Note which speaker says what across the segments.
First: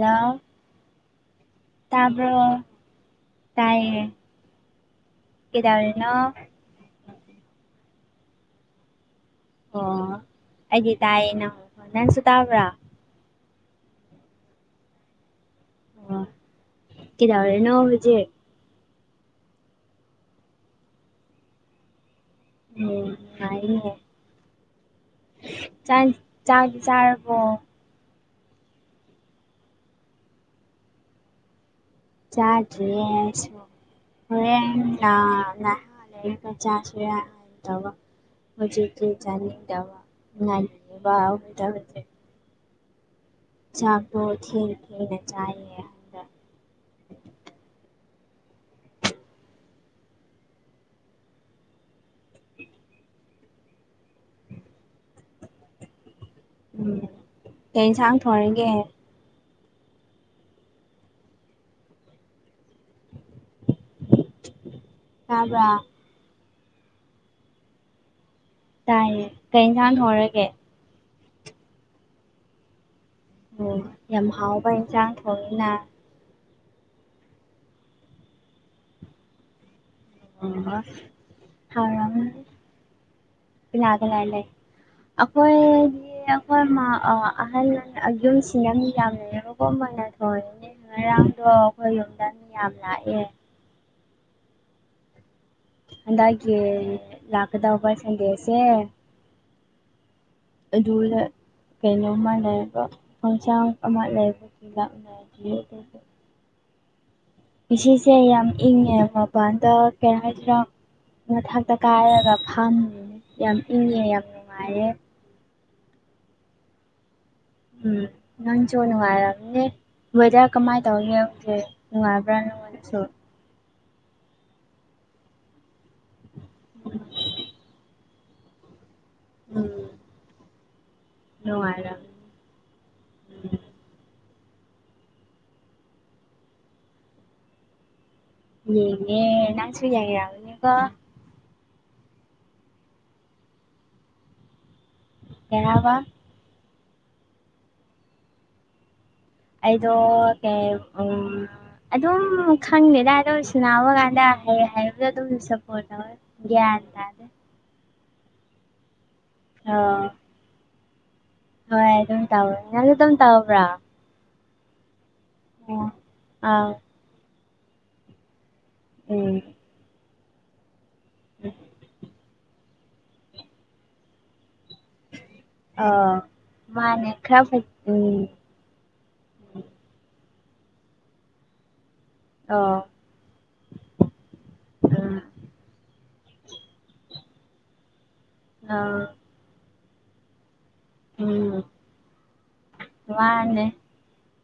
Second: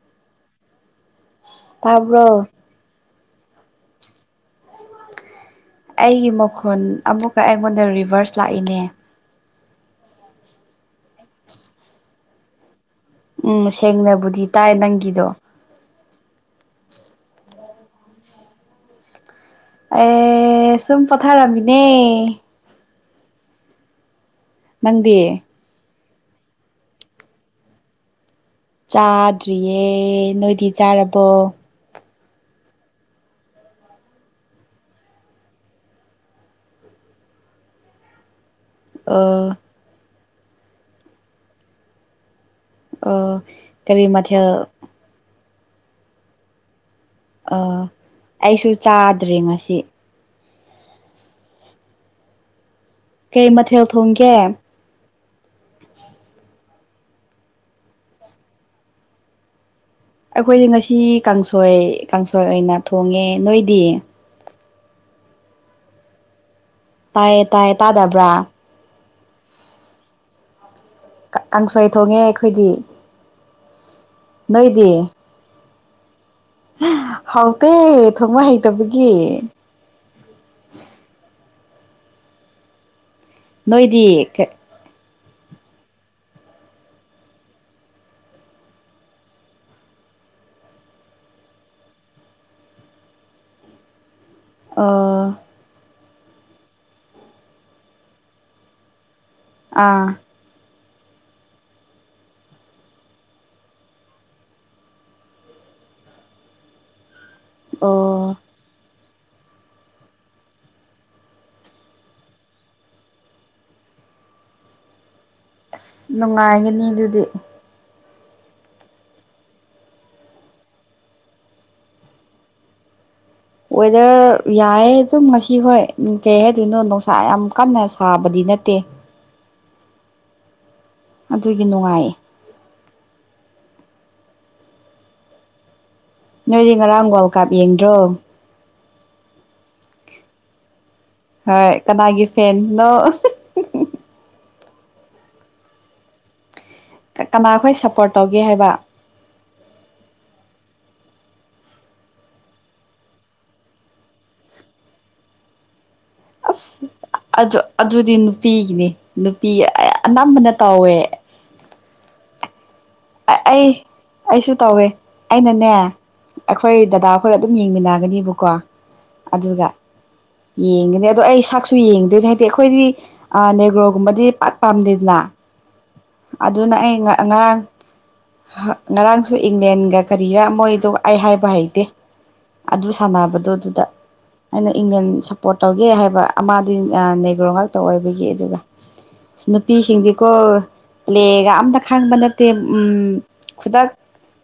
Speaker 1: ꯔ
Speaker 2: ꯇꯥꯕ꯭ꯔꯣ
Speaker 1: ꯇꯥꯕ꯭ꯔ ꯇꯏ
Speaker 2: ꯑꯩꯒꯤ ꯃꯈꯣꯜ ꯑꯃꯨꯛꯀ ꯑꯩꯉꯣꯟꯗ ꯔꯤꯚꯥꯔꯁ ꯂꯥꯛꯏꯅꯦ
Speaker 1: ꯑꯣ ꯑꯩꯗꯤ ꯇꯥꯏꯌꯦ ꯅꯪ ꯅꯪꯁꯨ ꯇꯥꯕ꯭ꯔꯥ
Speaker 2: ꯎꯝ ꯁꯦꯡꯅꯕꯨꯗꯤ ꯇꯥꯏ ꯅꯪꯒꯤꯗꯣ
Speaker 1: ꯑꯣ ꯀꯗ ꯑꯣꯏꯔꯦ ꯅ ꯖꯦ
Speaker 2: ꯑꯦ ꯁꯨꯝ ꯄꯣꯊꯥꯔꯝꯃꯤꯅꯦ
Speaker 1: ꯎꯝ
Speaker 2: ꯃꯪꯗꯤꯑꯌꯦ
Speaker 1: ꯆꯥꯟ ꯆꯥ ꯆꯥꯔꯄ
Speaker 2: ꯆꯥꯗ꯭ꯔꯤꯌꯦ ꯅꯣꯏꯗꯤ ꯆꯥꯔꯕꯣ
Speaker 1: ꯆꯥꯖ ꯁ ꯍꯣꯔꯍ ꯄ ꯆꯁꯨ ꯇ ꯍꯧꯖꯤ ꯀ
Speaker 2: ꯑꯣ
Speaker 1: ꯆꯅꯤꯗ ꯉꯅꯤ ꯋꯥꯗꯥ
Speaker 2: ꯑ
Speaker 1: ꯆꯥꯕꯨꯣ ꯊꯈꯤꯔꯈꯤꯅ ꯆꯥꯏꯦ
Speaker 2: ꯑꯥ ꯑꯩꯁꯨ ꯆꯥꯗ꯭ꯔꯦ ꯉꯁꯤ ꯀꯩ ꯃꯊꯦꯜ ꯊꯣꯡꯒꯦ
Speaker 1: ꯎꯝ ꯀꯩ ꯏꯟꯁꯥꯡ ꯊꯔꯒꯦ
Speaker 2: ꯑꯩꯈꯣꯏꯗꯤ ꯉꯁꯤ ꯀꯥꯡꯁꯣꯏ ꯀꯥꯡꯁꯣꯏ ꯑꯣꯏꯅ ꯊꯣꯡꯉꯦ ꯅꯣꯏꯗꯤ
Speaker 1: ꯌꯥꯕ꯭ꯔꯥ
Speaker 2: ꯇꯥꯏꯌꯦ ꯇꯥꯏꯌꯦ ꯇꯥꯗꯕ꯭ꯔꯥ
Speaker 1: ꯇꯥꯏ ꯀꯩ ꯏꯟꯁꯥꯡ ꯍꯧꯔꯒꯦ
Speaker 2: ꯀꯥꯡꯁꯣꯏ ꯊꯣꯡꯉꯦ ꯑꯩꯈꯣꯏꯗꯤ
Speaker 1: ꯑꯣ ꯌꯥꯝ ꯍꯥꯎꯕ
Speaker 2: ꯅꯣꯏꯗꯤ
Speaker 1: ꯏꯟꯁꯥꯡ ꯊꯣꯡꯉꯅ
Speaker 2: ꯍꯥꯎꯇꯦ ꯊꯣꯡꯕ ꯍꯩꯇꯕꯒꯤ
Speaker 1: ꯍꯥꯎꯔꯝ
Speaker 2: ꯅꯣꯏꯗꯤ
Speaker 1: ꯅꯥꯒꯂꯦꯟꯦ
Speaker 2: ꯀꯩ
Speaker 1: ꯑꯩꯈꯣꯏ ꯑꯩꯈꯣꯏ ꯑꯍꯜ ꯌꯨꯝꯁꯤꯅ ꯃꯤ ꯌꯥꯝꯅ ꯌꯔꯨꯕꯣ ꯑꯣꯏꯅ ꯊꯣꯡꯅꯦ ꯉꯔꯥꯡꯗꯣ ꯑꯩꯈꯣꯏ ꯌꯨꯝꯗꯪ ꯃꯤ ꯌꯥꯝ ꯂꯥꯛꯑꯦ
Speaker 2: ꯑꯥ
Speaker 1: ꯍꯟꯗꯛꯀꯤ ꯂꯥꯛꯀꯗꯧꯕ ꯁꯟꯗꯦꯁꯦ
Speaker 2: ꯑꯥ
Speaker 1: ꯑꯗꯨꯗ ꯀꯩꯅꯣꯝꯃ ꯂꯩꯕ ꯍꯣꯡꯆꯥꯡ ꯑꯃ ꯂꯩꯕꯒꯤ ꯂꯥꯛꯅ [inaudible] ꯏꯁꯦ
Speaker 2: ꯑꯣ
Speaker 1: ꯌꯥꯝ ꯏꯪꯉꯦ ꯃꯄꯥꯟꯗ ꯀꯩꯅ ꯍꯥꯏꯁꯤꯔꯣ ꯃꯊꯛꯇ ꯀꯥꯏꯔꯒ ꯐꯝꯃꯤ ꯌꯥꯝ ꯏꯪꯉꯦ ꯌꯥꯝ ꯅꯨꯡꯉꯥꯏꯌꯦꯦ
Speaker 2: ꯅꯨꯡꯉꯥꯏꯒꯅꯤ ꯑꯗꯨꯗꯤ
Speaker 1: ꯎꯝ ꯅ ꯆꯅꯅꯨꯡꯉꯔ ꯕꯣꯏꯗ ꯀꯃꯥꯏꯅ ꯇꯧ ꯌꯦꯡꯗꯦ ꯅꯨꯡꯉꯥꯏꯕ꯭ꯔꯥꯅꯅꯨꯡꯉꯣꯟꯔꯁꯨ
Speaker 2: ꯋꯦꯗꯔ ꯌꯥꯏꯌꯦ ꯑꯗꯨꯝ ꯉꯁꯤ ꯍꯣꯏ ꯀꯩ ꯍꯥꯏꯗꯣꯏꯅꯣ ꯅꯨꯡꯁꯥ ꯌꯥꯝ ꯀꯟꯅ ꯊꯥꯕꯗꯤ ꯅꯠꯇꯦ
Speaker 1: ꯎꯝ
Speaker 2: ꯑꯗꯨꯗꯤ
Speaker 1: ꯅꯨꯡꯉꯥꯏꯔꯝ
Speaker 2: ꯅꯨꯡꯉꯥꯏꯌꯦ ꯅꯣꯏꯗꯤ ꯉꯔꯥꯡ ꯋꯥꯔꯜ ꯀꯞ ꯌꯦꯡꯗ꯭ꯔꯣ
Speaker 1: ꯌꯦꯅꯦ ꯅꯅꯥꯪꯁꯨꯨ ꯌꯥꯏ ꯍꯦꯔꯎꯅꯤ ꯀ
Speaker 2: ꯍꯣꯏ ꯀꯅꯥꯒꯤ ꯐꯦꯟꯁꯅꯣ
Speaker 1: ꯌꯥꯕ
Speaker 2: ꯀꯅꯥ ꯑꯩꯈꯣꯏ ꯁꯞꯄꯣꯔꯠ ꯇꯧꯒꯦ ꯍꯥꯏꯕ
Speaker 1: ꯑꯩꯗꯣ ꯀ ꯎ ꯑꯗꯨꯝ ꯈꯪꯗꯦꯗꯥꯏꯗ ꯑꯣꯏ ꯁꯅꯥꯎꯕ ꯀꯥꯟꯗ ꯍꯌꯦ ꯍꯥꯏꯕꯗꯣ ꯑꯗꯨꯝ ꯁꯞꯄꯣꯔꯠ ꯇꯧꯋꯦ
Speaker 2: ꯑꯁ
Speaker 1: ꯒ꯭ꯌꯥꯟ ꯇꯥꯗꯦ
Speaker 2: ꯑꯗꯨ ꯑꯗꯨꯗꯤ ꯅꯨꯄꯤꯒꯤꯅꯤ ꯅꯨꯄꯤ ꯑꯅꯝꯕꯅ ꯇꯧꯋꯦ
Speaker 1: ꯍꯣꯏꯝ ꯇꯕ
Speaker 2: ꯑꯩ ꯑꯩꯁꯨ ꯇꯧꯋꯦ ꯑꯩꯅꯅꯦ
Speaker 1: ꯑꯥ
Speaker 2: ꯑꯩꯈꯣꯏ ꯗꯗꯥ ꯍꯣꯏ ꯑꯗꯨꯝ ꯌꯦꯡꯃꯤꯟꯅꯒꯅꯦꯕꯀꯣ
Speaker 1: ꯎ
Speaker 2: ꯌꯦꯡꯒꯅꯤ ꯑꯗꯣ ꯑꯩ ꯁꯛꯁꯨ ꯌꯦꯡꯗꯣꯏꯅꯦ ꯍꯥꯏꯗꯤ ꯑꯩꯈꯣꯏꯗꯤ ꯅꯦꯒ꯭ꯔꯣꯒꯨꯝꯕꯗꯤ ꯄꯥꯛꯠ ꯄꯥꯝꯗꯦꯗꯅ
Speaker 1: ꯑ
Speaker 2: ꯑꯗꯨꯅ ꯑꯩ
Speaker 1: ꯃꯥꯥꯟ ꯈꯔꯐ
Speaker 2: ꯉꯔꯥꯡ
Speaker 1: ꯎꯝ
Speaker 2: ꯉꯔꯥꯡꯁꯨ ꯏꯪꯂꯦꯟꯒ ꯀꯔꯤꯔꯥ ꯃꯣꯏꯗꯣ ꯑꯩ ꯍꯥꯏꯕ ꯍꯩꯇꯦ
Speaker 1: ꯑꯣ
Speaker 2: ꯑꯗꯨ ꯁꯥꯟꯅꯕꯗꯣ ꯑꯗꯨꯗ ꯑꯩꯅ ꯏꯪꯂꯦꯟ
Speaker 1: ꯎꯝ
Speaker 2: ꯁꯞꯄꯣꯔꯠ ꯇꯧꯒꯦ ꯍꯥꯏꯕ ꯑꯃꯗꯤꯗꯤ ꯅꯦꯒ꯭ꯔꯣ ꯉꯥꯛꯇ ꯑꯣꯏꯕꯒꯤ ꯑꯗꯨꯒ
Speaker 1: ꯑꯥ
Speaker 2: ꯅꯨꯄꯤꯁꯤꯡꯗꯤꯀꯣ ꯄ꯭ꯂꯦꯒ
Speaker 1: ꯎꯝ
Speaker 2: ꯑꯝꯇ ꯈꯪꯕ ꯅꯠꯇꯦ
Speaker 1: ꯃꯥꯅꯦ
Speaker 2: ꯈꯨꯗꯛ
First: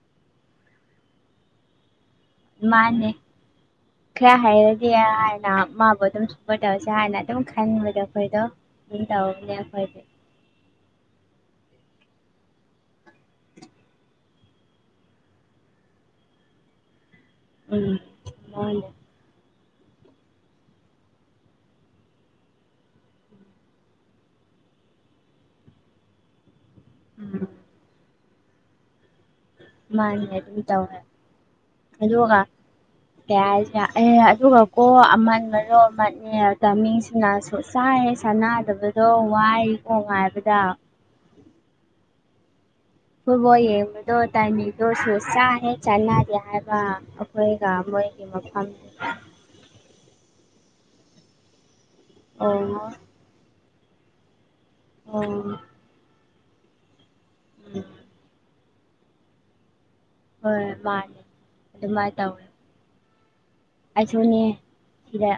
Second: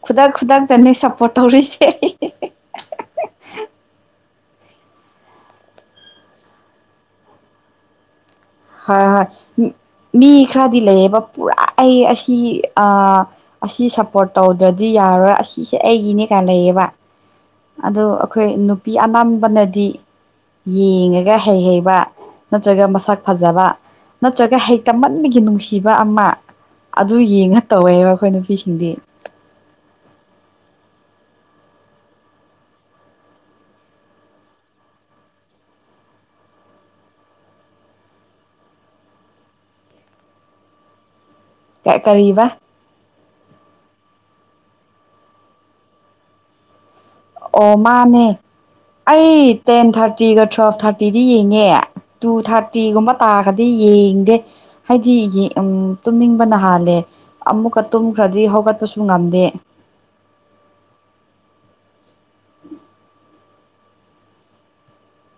Speaker 2: ꯈꯨꯗꯛ ꯈꯨꯗꯛꯇꯅꯦ ꯁꯞꯄꯣꯔꯠ ꯇꯧꯔꯤꯁꯦ
Speaker 1: ꯃꯥꯅꯦ ꯈꯔ ꯍꯥꯏꯔꯗꯤ ꯍꯥꯏꯥꯟꯅ ꯃꯥꯕꯨ ꯑꯗꯨꯝ ꯁꯄꯣꯔꯠ ꯇꯧꯔꯁꯦ ꯍꯥꯏꯅ ꯑꯗꯨꯝ ꯈꯟꯕꯗꯣ ꯑꯩꯈꯣꯏꯗꯣ ꯑꯗꯨꯝ
Speaker 2: ꯍꯣꯏ
Speaker 1: ꯇꯧꯕꯅꯦ
Speaker 2: ꯍꯣꯏ
Speaker 1: ꯑꯩꯈꯣꯏꯗꯤ
Speaker 2: ꯃꯤ ꯈꯔꯗꯤ ꯂꯩꯌꯦꯕ ꯄꯨꯔꯥ ꯑꯩ ꯑꯁꯤ ꯑ ꯑꯁꯤ ꯁꯞꯄꯣꯔꯠ ꯇꯧꯗ꯭ꯔꯗꯤ ꯌꯥꯔꯔꯣꯏ ꯑꯁꯤꯁꯦ ꯑꯩꯒꯤꯅꯦ ꯀꯥꯏꯅ ꯂꯩꯌꯦꯕ
Speaker 1: ꯎꯝ
Speaker 2: ꯑꯗ ꯑꯩꯈꯣꯏ
Speaker 1: ꯃꯥꯅꯦ
Speaker 2: ꯅꯨꯄꯤ ꯑꯅꯥꯕꯅꯗꯤ ꯌꯦꯡꯉꯒ ꯍꯩ ꯍꯩꯕ ꯅꯠꯇ꯭ꯔꯒ ꯃꯁꯛ ꯐꯖꯕ ꯅꯠꯇ꯭ꯔꯒ ꯍꯩꯛꯇꯃꯟꯕꯒꯤ ꯅꯨꯡꯁꯤꯕ ꯑꯃ ꯑꯗꯨ
Speaker 1: ꯎꯝ
Speaker 2: ꯌꯦꯡꯉ ꯇꯧꯋꯦꯕ ꯑꯩꯈꯣꯏ ꯅꯨꯄꯤꯁꯤꯡꯗꯤ
Speaker 1: ꯃꯥꯅꯦ ꯑꯗꯨ ꯇꯦ ꯑꯗꯨꯒ ꯀ ꯍꯥꯏꯁꯦ ꯑꯦ ꯑꯗꯨꯒ ꯀꯣ ꯑꯃꯟꯒꯅꯨ ꯑꯃꯅꯦ ꯇꯃꯤꯡꯁꯦ ꯆꯥꯏꯦ ꯁꯥꯟꯅꯗꯕꯗꯣ ꯋꯥꯏꯀꯣ ꯍꯥꯏꯕꯗ
Speaker 2: ꯀꯔꯤꯕ
Speaker 1: ꯐꯕꯣ ꯌꯦꯗꯣ ꯇꯅꯤꯗꯣ ꯁꯣ ꯆ ꯍꯥꯏ ꯆꯂ ꯍꯥꯏꯕ
Speaker 2: ꯑꯣ
Speaker 1: ꯃꯣꯏꯒꯤ
Speaker 2: ꯃꯥꯅꯦ
Speaker 1: ꯃꯐꯝꯗꯨ
Speaker 2: ꯑꯩ ꯇꯦꯟ ꯊꯥꯔꯇꯤꯒ ꯇ꯭ꯋꯦꯜꯐ ꯊꯥꯔꯇꯤꯗꯤ ꯌꯦꯡꯉꯦ ꯇꯨ
Speaker 1: ꯑꯣ ꯑꯣ
Speaker 2: ꯊꯥꯔꯇꯤꯒꯨꯝꯕ ꯇꯥꯈꯗꯤ ꯌꯦꯡꯗꯦ ꯍꯥꯏꯗꯤ ꯎꯝ ꯇꯨꯝꯅꯤꯡꯕ ꯅꯍꯜꯂꯦ ꯑꯃꯨꯛꯀ ꯇꯨꯝꯈ꯭ꯔꯗꯤ ꯍꯧꯒꯠꯄꯁꯨ ꯉꯝꯗꯦ
Speaker 1: ꯍꯣꯏ ꯃꯥꯦ ꯑꯗꯨ ꯃꯥ ꯇ
Speaker 2: ꯎꯝ
Speaker 1: ꯑꯩꯁꯨꯅꯦ ꯁꯤꯗ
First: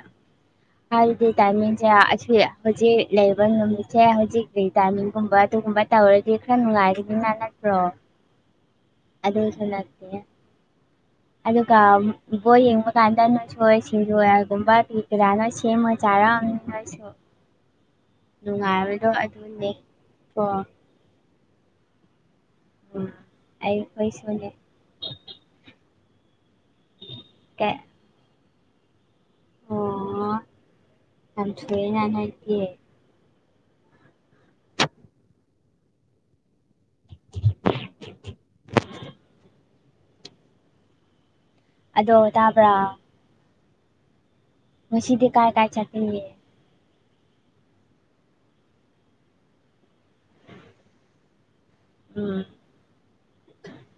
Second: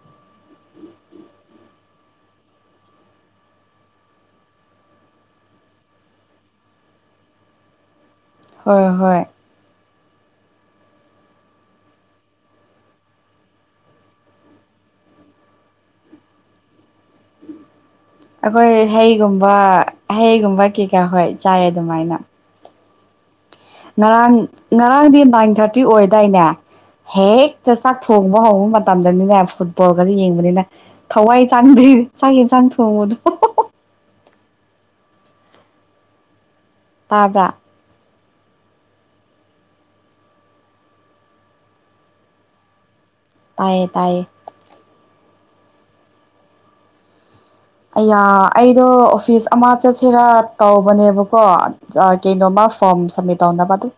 Speaker 1: ꯍꯥꯏꯕꯗꯤ ꯇꯥꯏꯃꯤꯡꯁꯦ ꯑꯁꯤ ꯍꯧꯖꯤꯛ ꯂꯩꯕ ꯅꯨꯃꯤꯠꯁꯦ ꯍꯧꯖꯤꯛ ꯇꯃꯤꯒꯨꯝꯕ ꯑꯗꯨꯒꯨꯝꯕ ꯇꯧꯗꯤ꯭ꯔꯔꯤꯗꯤ ꯅꯥꯟꯠꯇ꯭ꯔꯣ
Speaker 2: ꯍꯣꯏ ꯍꯣꯏ
Speaker 1: ꯑꯗꯣ ꯆꯅꯥꯛꯇꯦ ꯑꯗꯨꯒ ꯕꯣꯏ ꯌꯦꯡꯕ ꯀꯥꯟꯗ ꯅꯁꯣꯏ ꯁꯤꯡꯖꯣꯏꯒꯨꯝꯕ ꯀꯖꯥꯅ ꯁꯦꯝꯃ ꯆꯥꯔ ꯑ
Speaker 2: ꯑꯩꯈꯣꯏ ꯍꯩꯒꯨꯝꯕ
Speaker 1: ꯑꯗꯨꯅꯦ ꯀꯣ
Speaker 2: ꯍꯩꯒꯨꯝꯕ ꯀꯩꯀꯥ ꯍꯣꯏ ꯆꯥꯏ ꯑꯗꯨꯃꯥꯏꯅ
Speaker 1: ꯎꯝ
Speaker 2: ꯉꯔꯥꯡ
Speaker 1: ꯑꯩꯈꯣꯏꯁꯨꯅꯦ
Speaker 2: ꯉꯔꯥꯡꯗꯤ ꯅꯥꯏꯟ ꯊꯥꯔꯇꯤ ꯑꯣꯏꯗꯥꯏꯅꯦ ꯍꯦꯛꯇ
Speaker 1: ꯀꯩ
Speaker 2: ꯆꯠꯊ ꯊꯣꯡꯕ ꯍꯧꯕ ꯃꯇꯝꯗꯅꯤꯅꯦ ꯐꯨꯠꯕꯣꯜꯒꯗꯤ
Speaker 1: ꯑꯣ
Speaker 2: ꯌꯦꯡꯕꯅꯤꯅ ꯊꯋꯥꯏ
Speaker 1: ꯌꯥꯝ
Speaker 2: ꯆꯥꯟꯗ
Speaker 1: ꯊꯨꯏꯌꯦꯅ
Speaker 2: ꯆꯥꯛ
Speaker 1: ꯅꯣꯏꯗꯤ
Speaker 2: ꯌꯦꯟꯁꯥꯡ ꯊꯣꯡꯕꯨꯗꯣ ꯇꯥꯕ꯭ꯔ
Speaker 1: ꯑꯗꯣ ꯇꯥꯕ꯭ꯔꯥ
Speaker 2: ꯇꯥꯏꯌꯦ ꯇꯥꯏꯌꯦ
Speaker 1: ꯉ ꯁꯤꯗꯤ ꯀꯥꯏ ꯀꯥꯏ ꯆꯇꯌꯦ
Speaker 2: ꯑꯌꯥ ꯑꯩꯗꯣ ꯑꯣꯐꯤꯁ ꯑꯃ ꯆꯠꯁꯤꯔꯥ ꯇꯧꯕꯅꯦꯕꯀꯣ
Speaker 1: ꯎꯝ
Speaker 2: ꯀꯩꯅꯣꯃ ꯐꯣꯔꯝ ꯁꯝꯃꯤꯠ ꯇꯧꯅꯕ ꯑꯗꯨꯝ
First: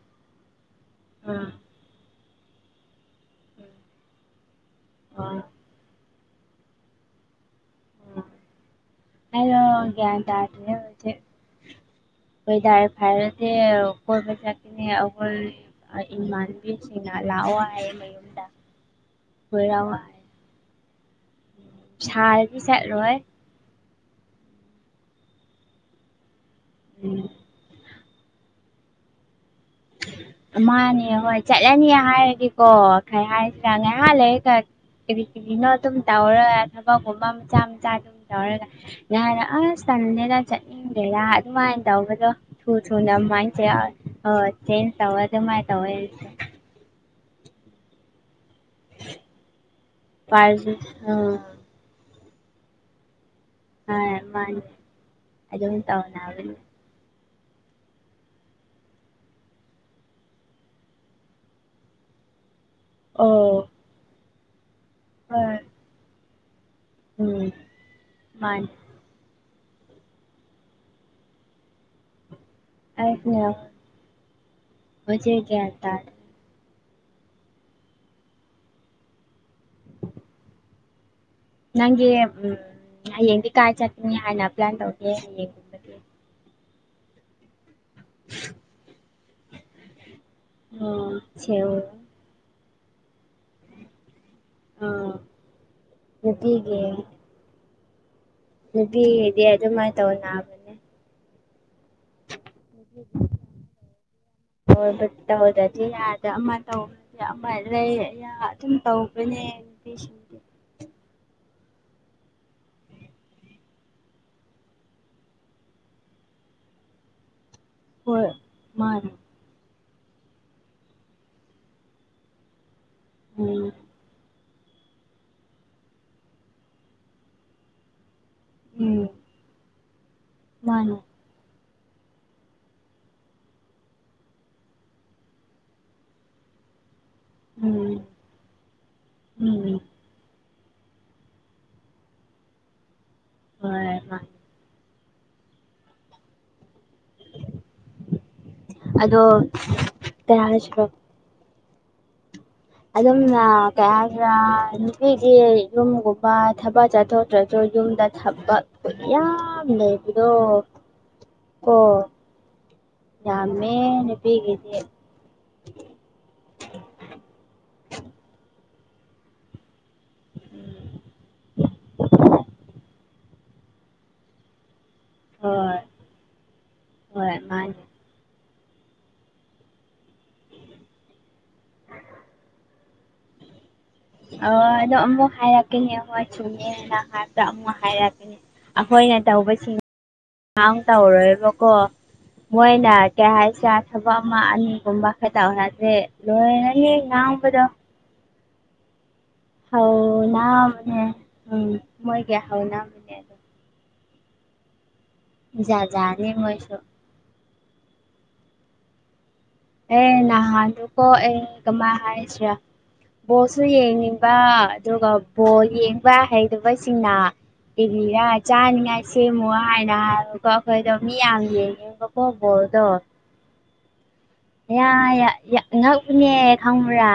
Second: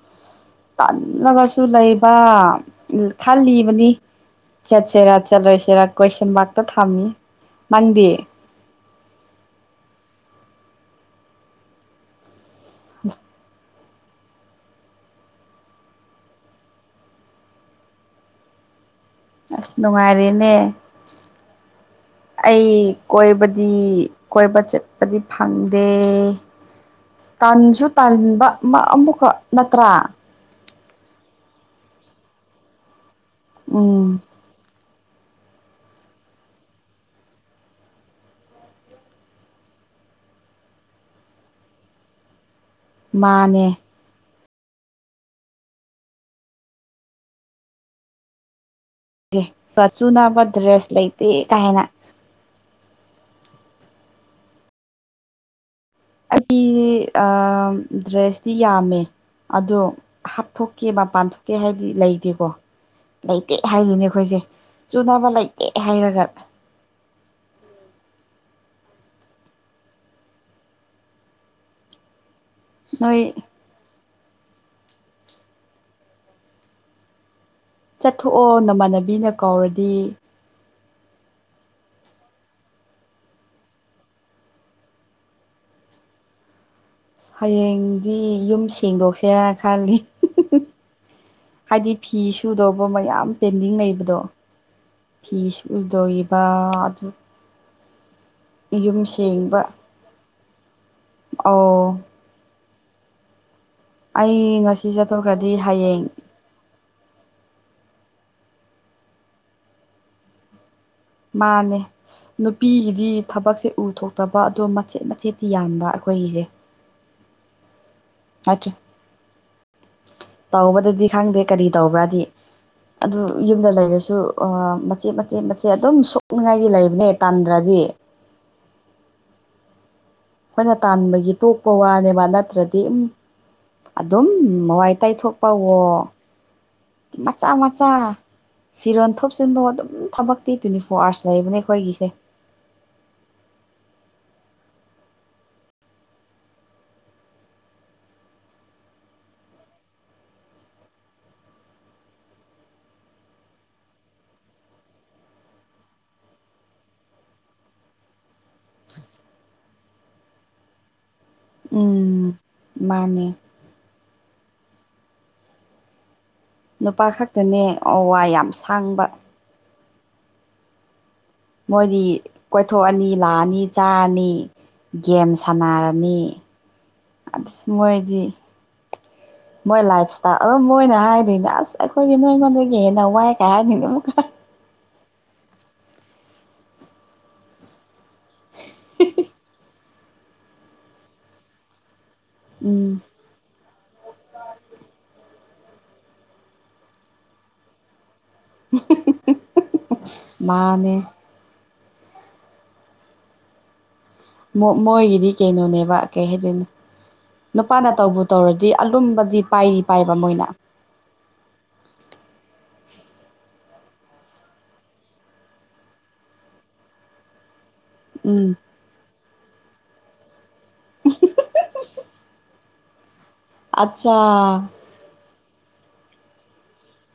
Speaker 1: ꯎꯝ
Speaker 2: ꯇꯜꯂꯒꯁꯨ ꯂꯩꯕ ꯈꯜꯂꯤꯕꯅꯤ ꯆꯠꯁꯤꯦꯔꯥ
Speaker 1: ꯍꯣꯏ
Speaker 2: ꯆꯠꯂꯣꯏꯁꯤꯦꯔꯥ ꯀꯣꯏꯁꯟ ꯕꯥꯔꯛꯇ ꯊꯝꯃꯤ ꯅꯪꯗꯤ
Speaker 1: ꯑꯗꯣ ꯟ ꯇꯥꯇꯦ ꯍꯧꯖꯤꯦ ꯗ ꯐꯥꯏꯔꯗꯤ ꯑꯣꯈꯣꯏ ꯄꯩꯁꯥ ꯀ ꯑꯈ ꯏꯃꯥꯟꯕꯤ ꯑꯁꯤꯅ ꯂꯥꯛꯑꯣ ꯍꯥꯏ ꯃꯟꯗ
Speaker 2: ꯑꯁ
Speaker 1: ꯀꯣꯏꯔꯛꯑꯣ
Speaker 2: ꯅꯨꯡꯉꯥꯏꯔꯦꯅꯦ
Speaker 1: ꯁꯥꯔꯗꯤ
Speaker 2: ꯑꯩ
Speaker 1: ꯆꯠꯂꯣꯏ
Speaker 2: ꯀꯣꯏꯕꯗꯤ ꯀꯣꯏꯕ ꯆꯠꯄꯗꯤ ꯐꯪꯗꯦ
Speaker 1: ꯎꯝ
Speaker 2: ꯇꯥꯟꯁꯨ ꯇꯥꯟꯕ ꯑꯃꯨꯛꯈꯛ ꯅꯠꯇ꯭ꯔꯥ
Speaker 1: ꯃꯥꯅꯦ ꯍꯣꯏ ꯆꯠꯂꯅꯤ ꯍꯥꯏꯔꯒꯦꯀꯣ ꯈꯩ ꯍꯥꯏꯁꯤꯔ
Speaker 2: ꯎꯝ
Speaker 1: ꯉꯥꯏꯍꯥꯟ ꯂꯩ ꯈ ꯀ ꯀꯅꯣ ꯑꯗꯨꯝ ꯇꯧꯔ ꯑꯕ ꯒꯨꯝꯕ ꯃꯆꯥ ꯃꯆꯥ ꯑꯗꯨꯝ ꯇꯧꯔꯒ ꯌꯥꯔ ꯑꯁ ꯇꯟꯗꯦꯅ ꯆꯠꯅꯤꯡꯗꯦꯔꯥ ꯑꯗꯨꯃꯥꯏꯅ ꯇꯧꯕꯗꯣ ꯊꯨ ꯊꯨ ꯅ ꯃꯥꯥꯏ
Speaker 2: ꯃꯥꯅꯦ
Speaker 1: ꯆꯦꯟꯖ ꯇꯃꯥꯏ ꯇ
Speaker 2: ꯆꯥꯁꯨꯨ ꯅꯥꯅꯕ
Speaker 1: ꯄꯥꯔꯁꯨ
Speaker 2: ꯗ꯭ꯔꯦꯁ ꯂꯩꯇꯦ
Speaker 1: ꯑꯥ
Speaker 2: ꯀꯥ ꯍꯦꯟꯅ
Speaker 1: ꯑ ꯃꯥꯅꯤ ꯑ ꯇꯧꯅꯅꯤ
Speaker 2: ꯑ ꯗ꯭ꯔꯦꯁꯇꯤ ꯌꯥꯝꯃꯦ ꯑꯗꯣ ꯍꯥꯞꯊꯣꯛꯀꯦ ꯃꯄꯥꯟ ꯊꯣꯛꯣꯛꯀꯦ ꯍꯥꯏꯗꯤ ꯂꯩꯇꯦꯀꯣ
Speaker 1: ꯑꯣ
Speaker 2: ꯂꯩꯇꯦ ꯍꯥꯏꯗꯨꯣꯏꯅꯦ ꯑꯩꯈꯣꯏꯁꯦ ꯆꯨꯅꯕ
Speaker 1: ꯍꯣꯏ
Speaker 2: ꯂꯩꯇꯦ ꯍꯥꯏꯔꯒ
Speaker 1: ꯎꯝ ꯃꯥ
Speaker 2: ꯅꯣꯏ
Speaker 1: ꯑꯥꯏꯅ ꯃꯖꯦꯒꯦꯥ
Speaker 2: ꯆꯠꯊꯣꯛꯑꯣ ꯅꯃꯥꯟꯅꯕꯤꯅ ꯀꯧꯔꯗꯤ
Speaker 1: ꯅꯪꯒꯤ ꯎꯝ ꯍꯌꯦꯡꯗꯤ ꯀꯥꯏ ꯆꯠꯇꯅꯤ ꯍꯥꯏꯅ ꯄ꯭ꯂꯥꯟ ꯇꯧꯒꯦ ꯍꯌꯦꯡ
Speaker 2: ꯍꯌꯦꯡꯗꯤ ꯌꯨꯝ ꯁꯦꯡꯗꯣꯛꯁꯦꯔ ꯈꯜꯂꯤ
Speaker 1: ꯑꯣ ꯁꯦꯜ
Speaker 2: ꯍꯥꯏꯗꯤ ꯐꯤ ꯁꯨꯗꯧꯕ ꯃꯌꯥꯝ ꯄꯦꯟꯗꯤꯡ ꯂꯩꯕꯗꯣ
Speaker 1: ꯑꯥ
Speaker 2: ꯐꯤꯤꯁ ꯎꯗꯣꯏꯕ
Speaker 1: ꯅꯨꯄꯤꯒꯤ
Speaker 2: ꯑꯗꯨ ꯌꯨꯝ
Speaker 1: ꯅꯨꯄꯤꯗꯤ ꯑꯗꯨꯃꯥꯏꯅ ꯇꯧ ꯅꯥꯕ
Speaker 2: ꯑꯣ ꯑꯩ ꯉꯁꯤ
Speaker 1: ꯍꯣꯏꯕꯨ
Speaker 2: ꯆꯠꯊꯣꯛꯈ꯭ꯔꯗꯤ
Speaker 1: ꯇꯧꯗꯗꯤꯦ
Speaker 2: ꯍꯌꯦꯡ
Speaker 1: ꯌꯥꯗ ꯑꯃ ꯇꯧ ꯑꯃ ꯂꯩ ꯑꯩꯅ ꯑꯗꯨꯝ ꯇꯧꯕꯅꯦ ꯅꯨꯄꯤꯁꯤꯡꯗꯤ
Speaker 2: ꯃꯥꯅꯦ ꯅꯨꯄꯤꯒꯤꯗꯤ ꯊꯕꯛꯁꯦ ꯎ ꯊꯣꯛꯇꯕ ꯑꯗꯣ ꯃꯆꯦꯠ ꯃꯆꯦꯠ ꯌꯥꯟꯕ ꯑꯩꯈꯣꯏꯒꯤꯁꯦ
Speaker 1: [unintelligible] ꯍꯣꯏ
Speaker 2: ꯑꯆꯥ
Speaker 1: ꯃꯥꯅꯦ
Speaker 2: ꯇꯧꯕꯗꯗꯤ ꯈꯪꯗꯦ ꯀꯔꯤ ꯇꯧꯕ꯭ꯔꯥꯗꯤ ꯑꯗꯨ ꯌꯨꯝꯗ
Speaker 1: ꯎꯝ
Speaker 2: ꯂꯩꯔꯁꯨ ꯃꯆꯦꯠ ꯃꯆꯦꯠ ꯃꯆꯦꯠ ꯑꯗꯨꯝ ꯁꯣꯛꯅꯤꯡꯉꯥꯏꯗꯤ ꯂꯩꯕꯅꯦ ꯇꯟꯗ꯭ꯔꯗꯤ
Speaker 1: ꯎꯝ
Speaker 2: ꯑꯩꯈꯣꯏꯅ
Speaker 1: ꯃꯥꯅꯦ
Speaker 2: ꯇꯥꯟꯕꯒꯤ ꯇꯣꯛꯄ ꯋꯥꯅꯦꯕ ꯅꯠꯇ꯭ꯔꯗꯤ ꯎꯝ ꯑꯗꯨꯝ ꯃꯋꯥꯏ ꯇꯥꯏꯊꯣꯛꯄꯋ ꯃꯆꯥ ꯃꯆꯥ
Speaker 1: ꯎꯝ
Speaker 2: ꯐꯤꯔꯣ ꯊꯣꯛꯆꯤꯟꯕ
Speaker 1: ꯎꯝ
Speaker 2: ꯑꯗꯨꯝ ꯊꯕꯛ ꯐꯥꯇꯤ ꯇ꯭ꯦꯟꯇꯤ ꯐꯣꯔ ꯑꯥꯔꯁ ꯂꯩꯕꯅꯦꯈꯒꯤꯁꯦ
Speaker 1: ꯍꯣꯏ ꯍꯣꯏ ꯑꯗꯣ ꯇꯌꯥꯔꯁ꯭ꯔꯣ ꯑꯗꯨꯝ ꯀꯩꯗ꯭ꯔꯥ ꯅꯨꯄꯤꯒꯤ ꯌꯨꯝꯒꯨꯝꯕ ꯊꯕꯛ ꯆꯠꯊꯣꯛꯇ꯭ꯔꯁꯨ ꯌꯨꯝꯗ ꯊꯕ ꯀ ꯌꯥꯝ ꯂꯩ ꯑꯗꯨꯗꯣ
Speaker 2: ꯎꯝ ꯃꯥꯅꯦ
Speaker 1: ꯃꯦ ꯅꯨꯄꯤꯒꯤꯗꯤ
Speaker 2: ꯅꯨꯄꯥ ꯈꯛꯇꯅꯦ ꯑꯣ ꯋꯥ ꯌꯥꯝ ꯁꯥꯡꯕ ꯃꯣꯏꯗꯤ ꯀꯣꯏꯊꯣꯛꯑꯅꯤ ꯂꯥꯛꯑꯅꯤ ꯆꯥꯔꯅꯤ ꯒꯦꯝ
Speaker 1: ꯍꯣꯏ
Speaker 2: ꯁꯥꯟꯅꯔꯅꯤ
Speaker 1: ꯍꯣꯏ
Speaker 2: ꯑꯗꯨꯁꯨ
Speaker 1: ꯃꯥꯅꯦ
Speaker 2: ꯃꯣꯏ ꯗꯤ ꯃꯣꯏ ꯂꯥꯏꯞ ꯏꯁꯇꯥꯏꯜ ꯑꯗꯨꯝ ꯃꯣꯏꯅ ꯍꯥꯏꯗꯣꯏꯅꯦ ꯑꯁ ꯑꯩꯈꯣꯏꯗꯤ ꯅꯣꯏꯉꯣꯟꯗꯒꯤ ꯌꯦ ꯅꯧꯋꯥꯏ ꯀꯥꯏꯅꯤꯅ ꯃꯨꯛꯀ
Speaker 1: ꯑꯧ ꯑꯗꯣ ꯑꯃꯨꯛ ꯍꯥꯏꯔꯛꯀꯅꯤ ꯍꯣꯏ ꯆꯨꯝꯃꯦꯅ ꯍꯥꯏꯕꯗ ꯑꯃꯨꯛ ꯍꯥꯏꯔꯛꯀꯦ ꯑꯩꯈꯣꯏꯅ ꯇꯧꯕꯁꯤꯡ ꯇꯧꯔꯣꯏꯕꯀꯣ ꯃꯣꯏꯅ
Speaker 2: ꯎꯝ
Speaker 1: ꯀꯌꯥ ꯍꯥꯏꯁꯦ ꯊꯕꯛ ꯑꯃ ꯑꯅꯤꯒꯨꯝꯕ ꯈꯛꯇꯔꯁꯦ ꯂꯣꯏꯅꯅꯦ ꯉꯥꯡꯕꯗꯣ
Speaker 2: [unintelligible]
Speaker 1: ꯍꯥꯎꯅꯥ
Speaker 2: ꯃꯥꯅꯦ
Speaker 1: ꯃ ꯎꯝ ꯃꯣꯏꯒꯌꯥ ꯍꯥꯎꯅꯥ
Speaker 2: ꯃꯣꯏꯒꯤꯗꯤ
Speaker 1: ꯖꯥꯠ
Speaker 2: ꯀꯩꯅꯣꯅꯦꯕ ꯀꯩ
Speaker 1: ꯖꯥꯠꯅꯤ
Speaker 2: ꯍꯥꯏꯗꯣꯏꯅꯣ
Speaker 1: ꯃꯣꯏꯁꯨ
Speaker 2: ꯅꯨꯄꯥꯅ ꯇꯧꯕꯨ ꯇꯧꯔꯗꯤ ꯑꯂꯨꯝꯕꯗꯤ ꯄꯥꯏꯔꯤ ꯄꯥꯏꯕ ꯃꯣꯏꯅ
Speaker 1: ꯍꯣ ꯑꯩ ꯀꯃꯥꯏ ꯍꯥꯏꯁꯤꯔ ꯕꯣꯜꯁꯨ ꯌꯦꯡꯅꯤꯡꯕ ꯑꯗꯨꯒ ꯕꯣ ꯌꯦꯡꯕ ꯍꯩꯗꯕꯁꯤꯡꯅ ꯏꯕꯤꯔ
Speaker 2: ꯎꯝ
Speaker 1: ꯆꯥꯅꯤꯉꯥꯏ ꯁꯦꯝꯃꯨ ꯍꯥꯏꯅ ꯍꯥꯏꯔꯒ ꯑꯩꯈꯣꯏꯗꯣ ꯃꯤ ꯌꯥꯝ ꯌꯦꯡꯉꯦꯕꯀꯣ ꯕꯣꯔꯗꯣ
Speaker 2: ꯑꯆꯥ
Speaker 1: ꯌꯥ ꯌꯥ ꯌꯥ ꯉꯛꯎꯅꯦ ꯈꯪꯕꯔꯥ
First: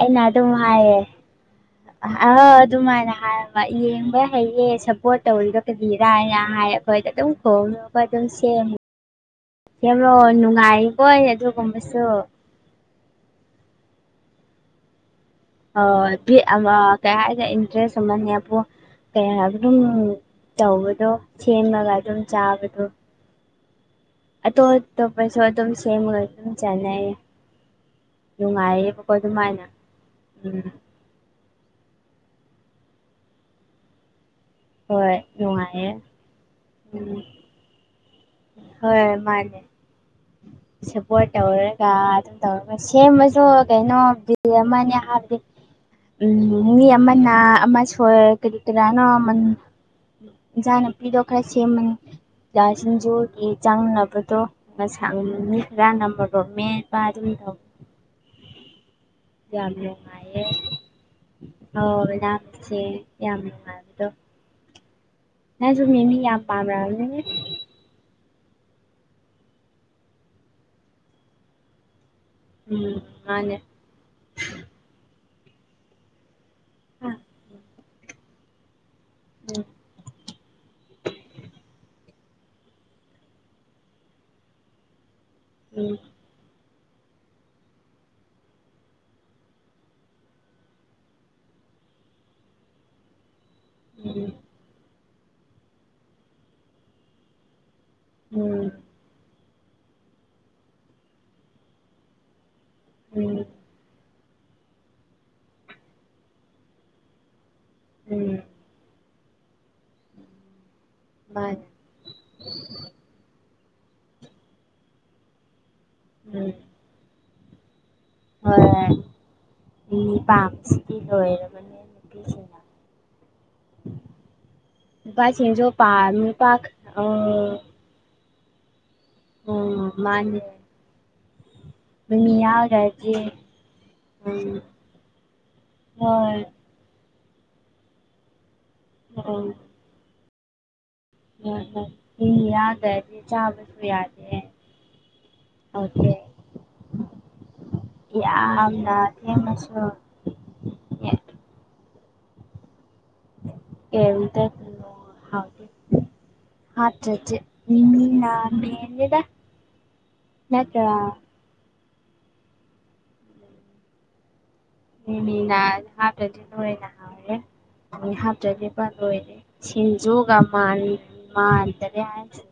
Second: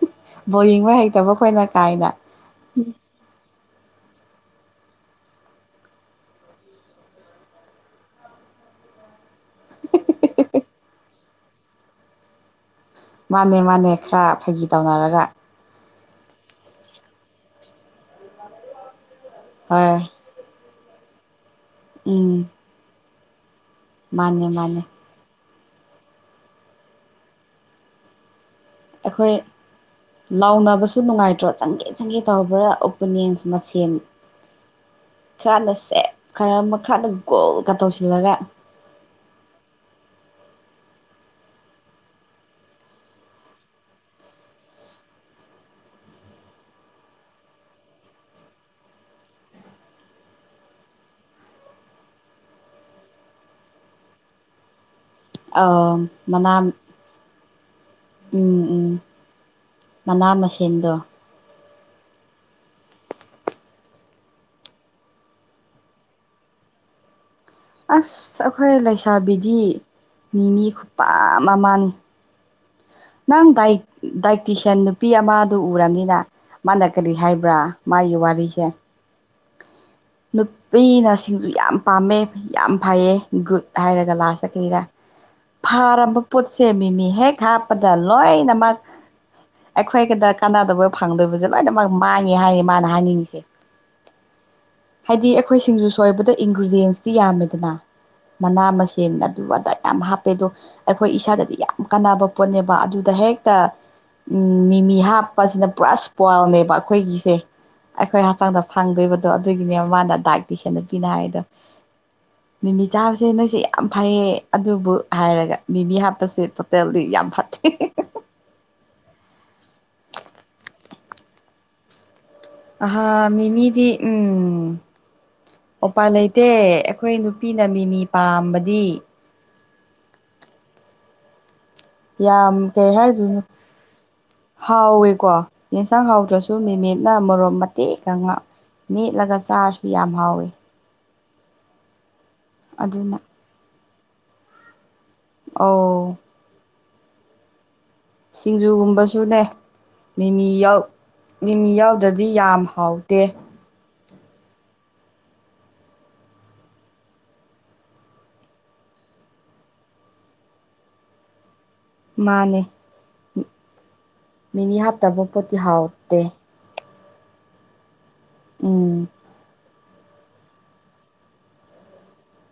Speaker 1: ꯑꯩꯅ ꯑꯗꯨꯝ
Speaker 2: ꯕꯣꯜ ꯌꯦꯡꯕ
Speaker 1: ꯍꯥꯏꯌꯦ
Speaker 2: ꯍꯩꯇꯕ ꯑꯩꯈꯣꯏꯅ ꯀꯥꯏꯅ
Speaker 1: ꯑ ꯑꯗꯨꯃꯥꯏꯅ ꯍꯥꯏꯑꯣ ꯃ ꯌꯦꯡꯕ ꯍꯩꯌꯦ ꯁꯞꯄꯣꯔꯠ ꯇꯧꯔꯤꯔ ꯀꯔꯤꯔꯥꯏꯅ ꯍꯥꯏ ꯑꯩꯈꯣꯏꯗ ꯑꯗꯨꯝ ꯈꯣꯡ ꯂꯨꯒ ꯑꯗꯨꯝ ꯁꯦꯝꯃꯨ ꯌꯦꯂꯣ ꯅꯨꯡꯉꯥꯏꯀꯣꯏ ꯑꯗꯨꯒꯨꯝꯕꯁꯨ
Speaker 2: ꯃꯥꯅꯦ ꯃꯥꯅꯦ ꯈꯔ ꯐꯥꯒꯤ ꯇꯧꯅꯔꯒ
Speaker 1: ꯑꯣ [unintelligible] ꯑꯃ ꯀꯩ ꯍꯥꯏꯗ ꯏꯟꯇꯔꯦꯁ ꯑꯃꯅꯤꯕꯨ ꯀꯌꯥ ꯍꯥꯏꯕ ꯑꯗꯨꯝ
Speaker 2: ꯍꯣꯏ
Speaker 1: ꯇꯧꯕꯗꯣ ꯁꯦꯝꯔꯒ ꯑꯗꯨꯝ
Speaker 2: ꯎꯝ
Speaker 1: ꯆꯥꯕꯗꯣ
Speaker 2: ꯃꯥꯅꯦ
Speaker 1: ꯑꯇꯣꯞ
Speaker 2: ꯃꯥꯅꯦ
Speaker 1: ꯑꯇꯣꯞꯄꯁꯨ ꯑꯗꯨꯝ ꯁꯦꯝꯃꯒ ꯑꯗꯨꯝ ꯆꯥꯅꯩ ꯅꯨꯡꯉꯥꯏꯌꯦ
Speaker 2: ꯑꯩꯈꯣꯏ ꯂꯥꯎꯅꯕꯁ ꯁꯨ ꯅꯨꯡꯉꯥꯏꯇ꯭ꯔꯣ ꯆꯪꯒꯦ ꯆꯪꯒꯦ ꯇꯧꯕ꯭ꯔꯥ ꯑꯣꯄꯅꯦꯟꯁ ꯃꯁꯦꯟ
Speaker 1: ꯍꯣꯏ
Speaker 2: ꯈꯔꯅ
Speaker 1: ꯅꯨꯡꯉꯥꯏꯌꯦ
Speaker 2: ꯁꯦꯗ ꯈꯔ ꯑꯃ ꯈꯔꯗ
Speaker 1: ꯎꯝ
Speaker 2: ꯒꯣꯜꯒ ꯇꯧꯁꯤꯜꯂꯒ
Speaker 1: ꯍꯣꯏ ꯃꯥꯅꯦ ꯁꯦꯞꯄꯣꯔꯠ ꯇꯧꯔꯒ ꯑꯗꯨꯝ ꯇꯧꯔꯒ ꯁꯦꯝꯃꯁꯨ ꯀꯩꯅꯣ ꯕꯤꯜ ꯑꯃꯅꯦ ꯍꯥꯏꯕꯗꯤ ꯎꯝ ꯃꯤ ꯑꯃꯅ ꯑꯃ ꯁꯣꯏ ꯀꯔꯤ ꯀꯔꯥꯅꯣꯃ ꯏꯟꯖꯥꯡ ꯅꯄꯤꯗꯣ ꯈꯔ ꯁꯦꯝꯃꯅꯤ ꯂꯥ ꯁꯤꯡꯖꯨꯒꯤ ꯆꯪꯅꯕꯗꯣ ꯃꯁꯥꯡ ꯔꯥ ꯅꯝꯕꯔꯗꯣ
Speaker 2: ꯃꯅꯥ
Speaker 1: ꯃꯦꯠꯄ ꯑꯗꯨꯝ ꯇꯧ
Speaker 2: ꯎꯝ ꯎꯝ
Speaker 1: ꯌꯥꯝ
Speaker 2: ꯃꯅꯥ
Speaker 1: ꯅꯨꯡꯉꯥꯏꯌꯦ
Speaker 2: ꯃꯁꯤꯟꯗꯣ
Speaker 1: ꯑꯣ ꯅꯥꯝꯁꯦ ꯌꯥꯝ ꯅꯨꯡꯉꯥꯏꯕꯗꯣ ꯅꯪꯁꯨꯨ ꯃꯦꯃꯤ ꯌꯥꯝ ꯄꯥꯝꯔꯝꯃꯅꯤ
Speaker 2: ꯑꯁ ꯑꯩꯈꯣꯏ ꯂꯩꯁꯥꯕꯤꯗꯤ ꯃꯤ ꯃꯤ ꯈꯨꯄꯥꯝ ꯑꯃꯃꯥꯅꯤ
Speaker 1: ꯎꯝ
Speaker 2: ꯅꯪ
Speaker 1: ꯃꯥꯅꯦ
Speaker 2: ꯗꯥꯏ ꯗꯥꯏꯇꯤꯁꯤꯌꯥꯟ ꯅꯨꯄꯤ ꯑꯃꯗꯨ ꯎꯔꯝꯅꯤꯗ ꯃꯥꯅ
Speaker 1: ꯑ
Speaker 2: ꯀꯔꯤ ꯍꯥꯏꯕ꯭ꯔꯥ ꯃꯥꯒꯤ ꯋꯥꯔꯤꯁꯦ
Speaker 1: ꯎꯝ
Speaker 2: ꯅꯨꯄꯤꯅ ꯁꯤꯡꯖꯨ ꯌꯥꯝ ꯄꯥꯝꯃꯦ ꯌꯥꯝ ꯐꯩꯌꯦ ꯒꯨꯗ ꯍꯥꯏꯔꯒ ꯂꯥꯁꯇ ꯀꯩꯔꯥ
Speaker 1: ꯎꯝ
Speaker 2: ꯐꯥꯔꯕ ꯄꯣꯠꯁꯦ ꯃꯤꯃꯤ ꯍꯦꯛ ꯍꯥꯞꯄꯗ ꯂꯣꯏꯅꯃꯛ ꯑꯩꯈꯣꯏꯒꯗ ꯀꯥꯟꯅꯗꯕ ꯐꯪꯗꯕꯁꯦ ꯂꯣꯏꯅꯃꯛ ꯃꯥꯡꯉꯦ ꯍꯥꯏꯌꯦ ꯃꯥꯅ ꯍꯥꯏꯅꯤꯡꯉꯤꯁꯦ
Speaker 1: [unintelligible]
Speaker 2: ꯍꯥꯏꯗꯤ ꯑꯩꯈꯣꯏ ꯁꯤꯡꯖꯨ ꯁꯣꯏꯕꯗ ꯏꯟꯒ꯭ꯔꯤꯗꯤꯌꯦꯟꯁꯇꯤ ꯌꯥꯝꯃꯦꯗꯅ
Speaker 1: ꯎꯝ
Speaker 2: ꯃꯅꯥ ꯃꯁꯤꯡꯦꯟ ꯑꯗꯨ ꯑꯗ ꯌꯥꯝ ꯍꯥꯞꯄꯦ ꯑꯗꯣ ꯑꯩꯈꯣꯏ ꯏꯁꯥꯗꯗꯤ ꯌꯥꯝ ꯀꯥꯟꯅꯕ ꯄꯣꯠꯅꯦꯕ ꯑꯗꯨꯗ
Speaker 1: ꯎꯝ
Speaker 2: ꯍꯦꯛꯇ ꯃꯤꯃꯤ ꯍꯥꯞꯄꯁꯤꯅ ꯄꯨꯔꯥ ꯁ꯭ꯄ꯭ꯋꯥꯜꯅꯦꯕ ꯑꯩꯈꯣꯏꯒꯤꯁꯦ
Speaker 1: ꯎꯝ
Speaker 2: ꯑꯩꯈꯣꯏ
Speaker 1: ꯎꯝ
Speaker 2: ꯍꯛꯆꯥꯡꯗ ꯐꯪꯗꯣꯏꯕꯗꯣ ꯑꯗꯨꯒꯤꯅꯦ ꯃꯥꯅ ꯗꯥꯏ ꯇꯁꯦꯟꯅ ꯄꯤꯅ ꯍꯥꯏꯗꯣ
Speaker 1: ꯃꯥꯅꯦ
Speaker 2: ꯃꯤꯃꯤ ꯆꯥꯕꯁꯦ ꯅꯣꯏꯁꯦ ꯌꯥꯝ ꯐꯩꯌꯦ ꯑꯗꯨꯕꯨ ꯍꯥꯏꯔꯒ ꯃꯤꯃꯤ ꯐꯁꯤ ꯇꯣꯇꯦꯜꯗꯤ ꯌꯥꯝ ꯐꯥ [unintelligible]
Speaker 1: ꯍꯣꯏꯣ ꯃꯤ ꯄꯥꯝꯕꯁꯤꯗꯤ ꯂꯣꯏꯔꯕꯅꯦ ꯅꯨꯡꯄꯤꯁꯤꯡ
Speaker 2: ꯑꯍꯥ ꯃꯤꯃꯤꯗꯤ ꯎꯝ
Speaker 1: ꯅꯨꯄꯥꯁꯤꯡꯁꯨ
Speaker 2: ꯑꯣꯏꯄꯥ
Speaker 1: ꯄꯥꯝꯃꯤ
Speaker 2: ꯂꯩꯇꯦ
Speaker 1: ꯄꯥꯛ ꯑꯣ
Speaker 2: ꯑꯩꯈꯣꯏ ꯅꯨꯄꯤꯅ ꯃꯤꯃꯤ ꯄꯥꯝꯕꯗꯤ
Speaker 1: ꯎꯝ ꯃꯥꯟꯅꯤ
Speaker 2: ꯌꯥꯝ ꯀꯩ
Speaker 1: ꯌꯥꯎꯗ꯭ꯔꯗꯤ
Speaker 2: ꯍꯥꯏꯗꯣꯏꯅꯣ
Speaker 1: ꯎꯝ
Speaker 2: ꯍꯥꯎꯋꯦꯀꯣ ꯌꯦꯟꯁꯥꯡ
Speaker 1: ꯍꯣꯏ
Speaker 2: ꯍꯥꯎꯇ꯭ꯔꯁꯨ ꯃꯦꯃꯤꯠ ꯅ ꯃꯣꯔꯣꯟ ꯃꯇꯦꯛ ꯈꯉ ꯃꯦꯠꯂꯒ ꯆꯥꯔꯁꯨ ꯌꯥꯝ ꯍꯥꯎꯋꯤ
Speaker 1: ꯌꯥꯗꯦ ꯃꯤꯃꯤ ꯌꯥꯎꯗ꯭ꯔꯗꯤ
Speaker 2: ꯑꯗꯨꯅ
Speaker 1: ꯆꯥꯕꯁꯨ ꯌꯥꯗꯦ
Speaker 2: ꯑꯧ
Speaker 1: ꯍꯧꯖꯤꯛ ꯌꯥꯝꯅ
Speaker 2: ꯁꯤꯡꯖꯨꯒꯨꯝꯕꯁꯨꯅꯦ
Speaker 1: ꯊꯦꯡꯅꯁꯨ
Speaker 2: ꯃꯤꯃꯤ ꯌꯥꯎ ꯃꯤꯃꯤ ꯌꯥꯎꯗ꯭ꯔꯗꯤ ꯌꯥꯝ ꯍꯥꯎꯇꯦ
Speaker 1: ꯀꯩꯝꯇ ꯀꯤꯅꯣ ꯍꯥꯎꯇꯦ ꯍꯥꯞꯇ꯭ꯔꯗꯤ ꯃꯤꯃꯤꯅ ꯃꯦꯟꯅꯤꯗ ꯅꯠꯇ꯭ꯔꯥ
Speaker 2: ꯃꯥꯟꯅꯦ ꯍꯥꯞꯇꯕ ꯄꯣꯠꯇꯤ
Speaker 1: ꯃꯤꯃꯤꯅ
Speaker 2: ꯍꯥꯎꯇꯦ
Speaker 1: ꯍꯥꯞꯇ꯭ꯔꯗꯤ ꯂꯣꯏꯅ ꯍꯥꯎꯔꯦ ꯃꯤꯃꯤ ꯍꯥꯞꯇ꯭ꯔꯗꯤ ꯚꯥ
Speaker 2: ꯎꯝ
Speaker 1: ꯂꯣꯏꯔꯦ ꯁꯤꯟꯖꯨꯒ ꯃꯥꯟ ꯃꯥꯟꯗꯔꯦ ꯍꯥꯏꯖꯦ